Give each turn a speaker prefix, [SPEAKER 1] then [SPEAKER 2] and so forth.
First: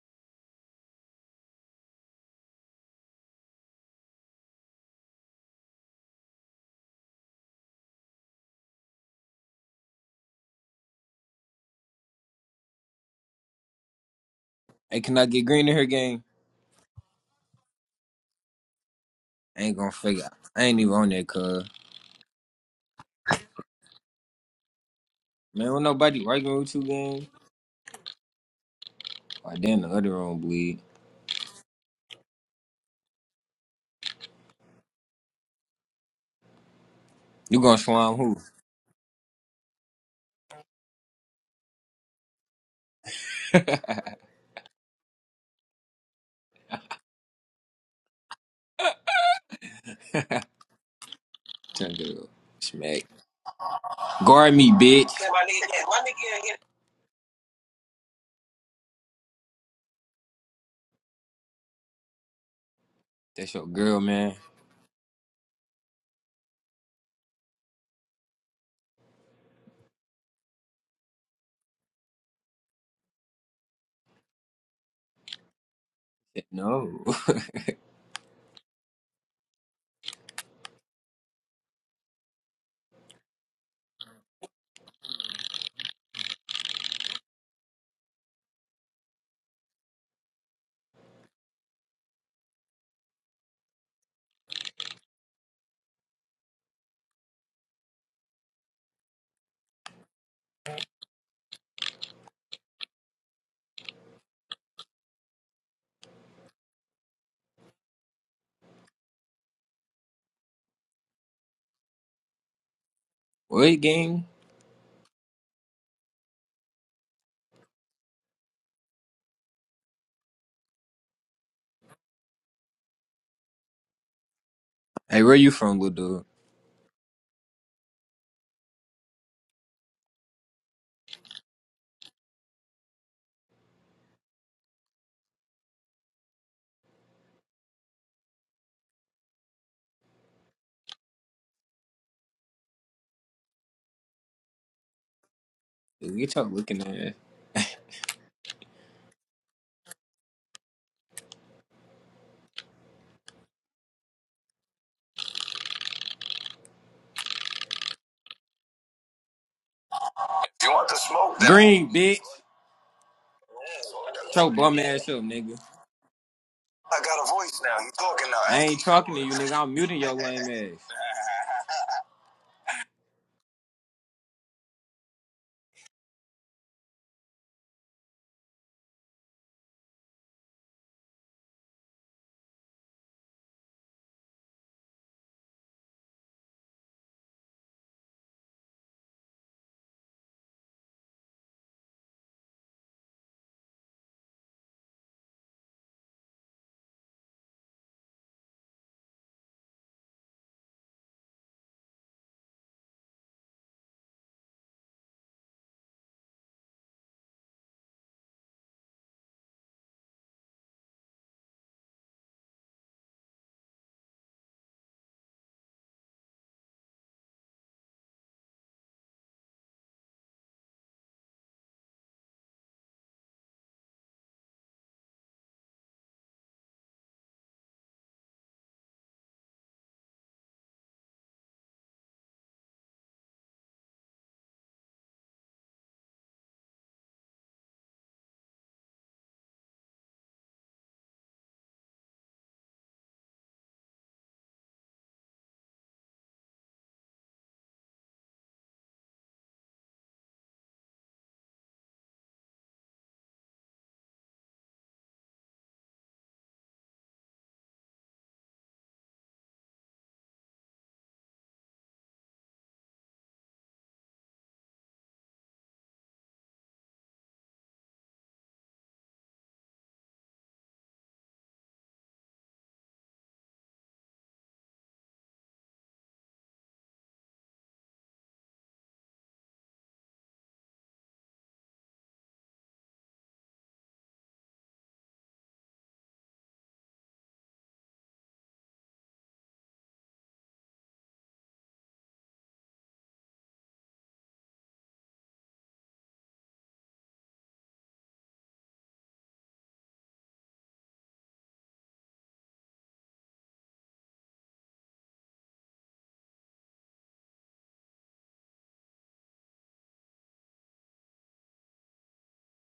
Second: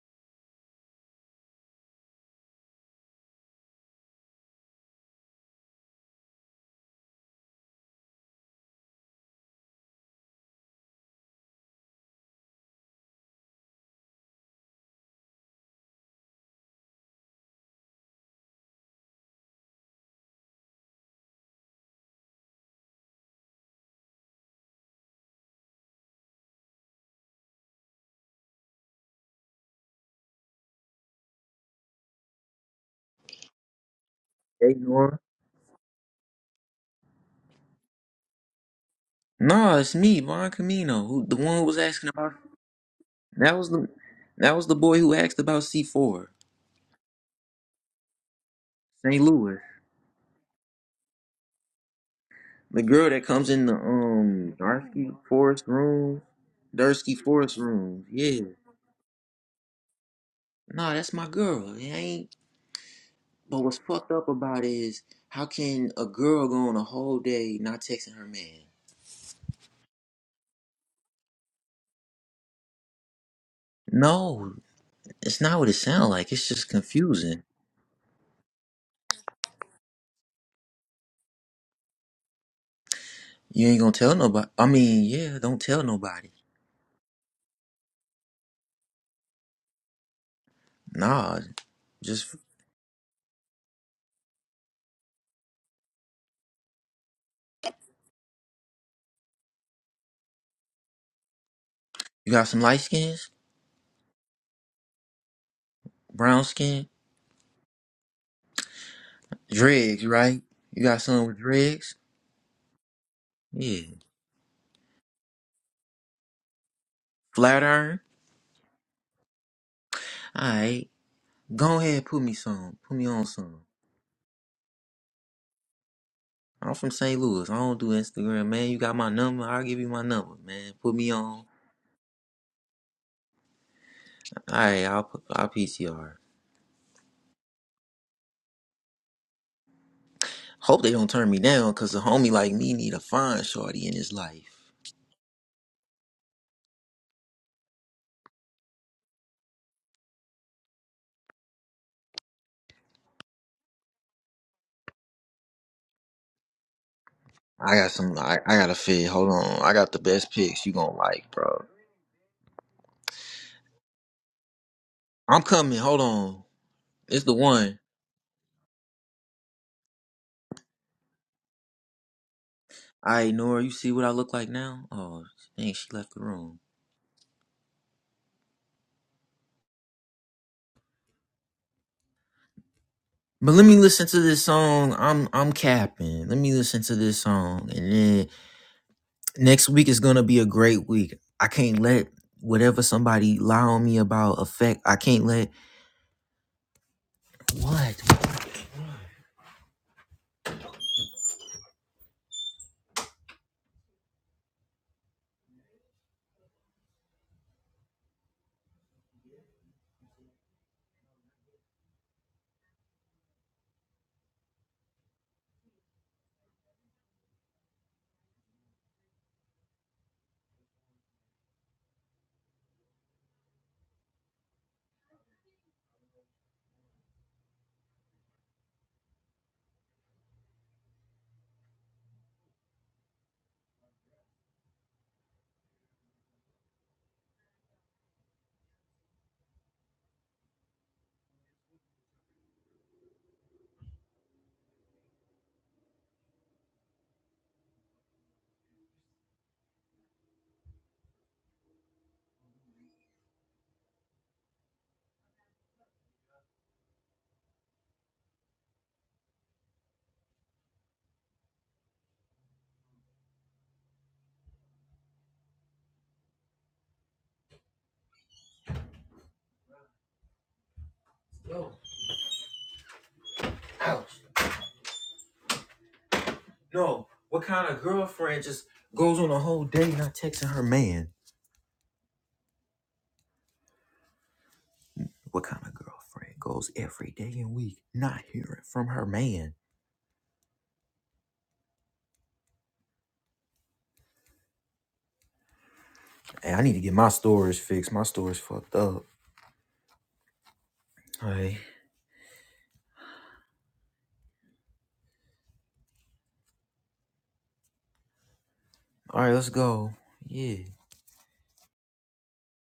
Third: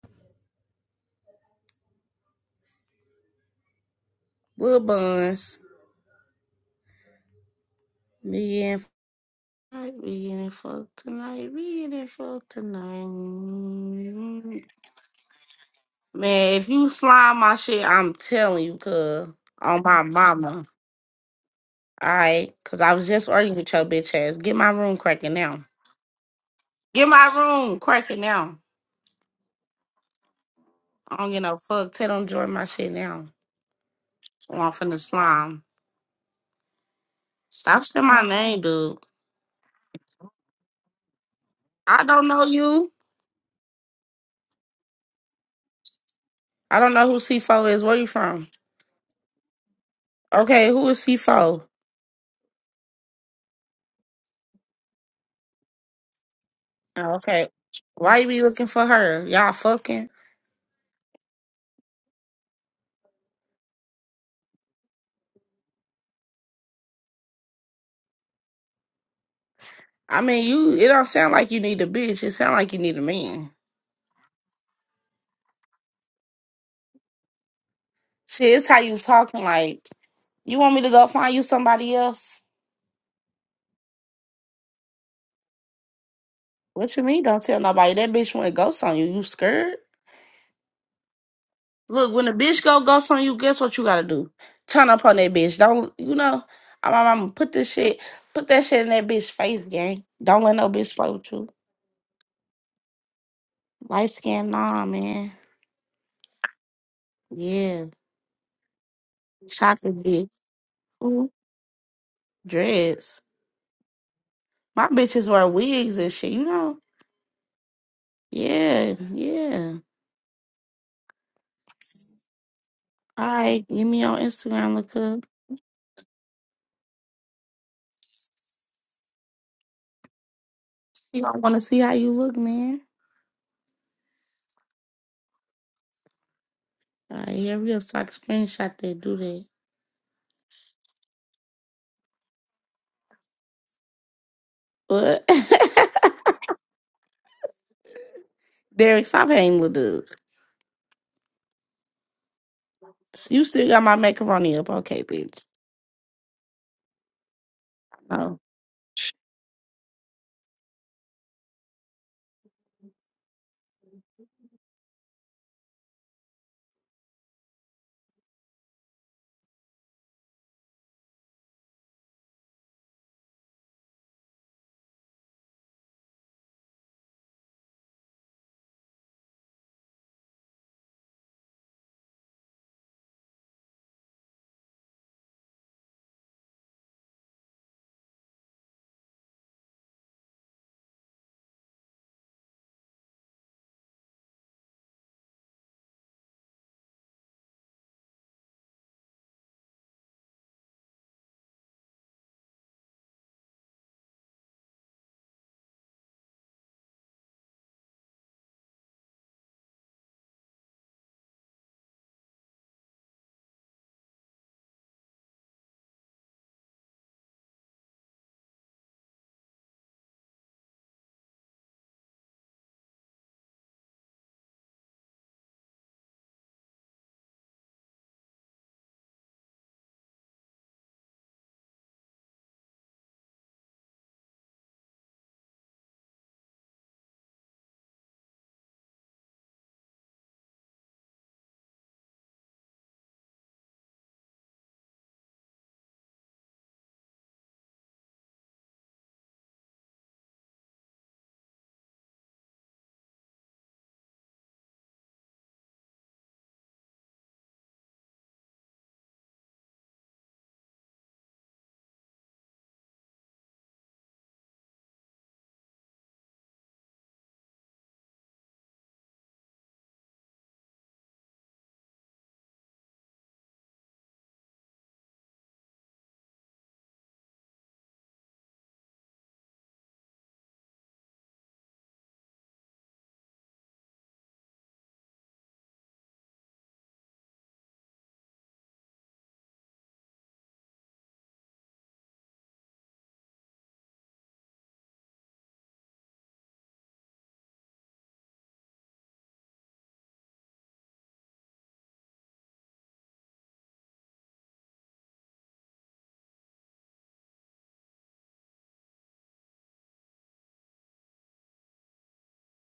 [SPEAKER 1] Little buns. Me and fucked we in it tonight. We in it tonight.
[SPEAKER 2] Hey, can I get green in her game?
[SPEAKER 1] Man, if you slime my shit, I'm telling you, cuz.
[SPEAKER 2] I ain't
[SPEAKER 1] On
[SPEAKER 2] gonna
[SPEAKER 1] my
[SPEAKER 2] figure. out.
[SPEAKER 1] mama.
[SPEAKER 2] I ain't even on that cuz.
[SPEAKER 1] Alright? Cause I was just arguing with your bitch ass. Get my room cracking now.
[SPEAKER 2] Man, don't nobody arguing with you,
[SPEAKER 1] Get
[SPEAKER 2] gang.
[SPEAKER 1] my room cracking now.
[SPEAKER 2] Why damn the other room bleed?
[SPEAKER 1] I don't get no fuck. Tell them join my shit now. Or I'm
[SPEAKER 3] Hey,
[SPEAKER 1] finna
[SPEAKER 3] Nora.
[SPEAKER 1] slime.
[SPEAKER 2] You gonna
[SPEAKER 1] Stop saying
[SPEAKER 2] slime
[SPEAKER 1] my
[SPEAKER 2] who?
[SPEAKER 1] name, dude.
[SPEAKER 3] No, it's me, Von Camino, who the one who was
[SPEAKER 1] I
[SPEAKER 3] asking
[SPEAKER 1] don't
[SPEAKER 3] about.
[SPEAKER 1] know you.
[SPEAKER 3] That was the that was the boy who asked about C four,
[SPEAKER 1] I don't know who C4 is. Where you from?
[SPEAKER 3] St. Louis.
[SPEAKER 1] Okay, who is C4?
[SPEAKER 2] Turn girl.
[SPEAKER 3] The
[SPEAKER 2] Smack.
[SPEAKER 3] girl that comes in the um
[SPEAKER 2] Guard me, bitch.
[SPEAKER 3] Darsky Forest room,
[SPEAKER 1] Oh,
[SPEAKER 3] Dursky
[SPEAKER 1] okay.
[SPEAKER 3] Forest room.
[SPEAKER 1] Why you be
[SPEAKER 3] Yeah.
[SPEAKER 1] looking for her? Y'all fucking?
[SPEAKER 3] No, that's my girl. It ain't.
[SPEAKER 2] That's
[SPEAKER 3] But
[SPEAKER 2] your
[SPEAKER 3] what's
[SPEAKER 2] girl,
[SPEAKER 3] fucked up
[SPEAKER 2] man.
[SPEAKER 3] about it is how can a girl go on a whole day not texting her man?
[SPEAKER 1] I mean, you. It don't sound like you need a bitch. It sound like you need a man.
[SPEAKER 3] No, it's not what it sounds like. It's just
[SPEAKER 2] No.
[SPEAKER 3] confusing.
[SPEAKER 1] Shit, it's how you talking. Like you want me to go find you somebody else?
[SPEAKER 3] You ain't gonna tell nobody. I mean, yeah, don't tell nobody.
[SPEAKER 1] What you mean? Don't tell nobody. That bitch went ghost on you. You scared?
[SPEAKER 3] Nah,
[SPEAKER 1] Look, when
[SPEAKER 3] just
[SPEAKER 1] a bitch go ghost on you, guess what you gotta do? Turn up on that bitch. Don't you know? I'm, I'm, put this shit, put that shit in that bitch face, gang. Don't let no bitch play with you.
[SPEAKER 3] You got some light skins,
[SPEAKER 1] Light skin, nah, man.
[SPEAKER 3] brown skin,
[SPEAKER 1] Yeah, chocolate
[SPEAKER 3] dreads,
[SPEAKER 1] dick,
[SPEAKER 3] right? You got some
[SPEAKER 1] Ooh,
[SPEAKER 3] with dreads?
[SPEAKER 1] dreads.
[SPEAKER 2] What
[SPEAKER 3] Yeah.
[SPEAKER 2] gang?
[SPEAKER 1] My bitches wear wigs and shit, you know?
[SPEAKER 3] Flat iron?
[SPEAKER 1] Yeah, yeah.
[SPEAKER 3] Alright. Go ahead, put me some. Put me
[SPEAKER 1] All
[SPEAKER 3] on some.
[SPEAKER 1] right, give me your Instagram, look
[SPEAKER 2] Hey,
[SPEAKER 1] up.
[SPEAKER 2] where you from, little dude?
[SPEAKER 3] I'm from St. Louis. I don't do Instagram, man. You got my number? I'll give you my number, man. Put me
[SPEAKER 1] You don't
[SPEAKER 3] on.
[SPEAKER 1] want to see how you look, man.
[SPEAKER 3] Alright, I'll, pu- I'll PCR.
[SPEAKER 1] All right, here we go. So I can screenshot that, do that.
[SPEAKER 3] Hope they don't turn me down, cause a homie like me need a fine shorty in his life.
[SPEAKER 1] But,
[SPEAKER 2] Hey, Get your looking ass.
[SPEAKER 1] Derek, stop hating little dudes. You still got my macaroni up. Okay, bitch.
[SPEAKER 3] I got some,
[SPEAKER 1] Oh.
[SPEAKER 3] I, I got a fit. Hold on. I got the best pics
[SPEAKER 2] You
[SPEAKER 3] you
[SPEAKER 2] want
[SPEAKER 3] gonna
[SPEAKER 2] the
[SPEAKER 3] like,
[SPEAKER 2] smoke?
[SPEAKER 3] bro.
[SPEAKER 2] Green, bitch. Shut your bum ass up,
[SPEAKER 3] I'm
[SPEAKER 2] nigga.
[SPEAKER 3] coming. Hold on.
[SPEAKER 2] I got
[SPEAKER 3] It's
[SPEAKER 2] a
[SPEAKER 3] the
[SPEAKER 2] voice
[SPEAKER 3] one.
[SPEAKER 2] now. You talking now? I ain't talking to you, nigga. I'm muting your lame ass.
[SPEAKER 3] I Nora, you see what I look like now? Oh, dang, she left the room. But let me listen to this song. I'm I'm capping. Let me listen to this song, and then next week is gonna be a great week. I can't let whatever somebody lie on me about affect. I can't let what. Yo, ouch. No, what kind of girlfriend just goes on a whole day not texting her man? What kind of girlfriend goes every day and week not hearing from her man? Hey, I need to get my storage fixed. My storage fucked up. Alright. Alright, let's go. Yeah.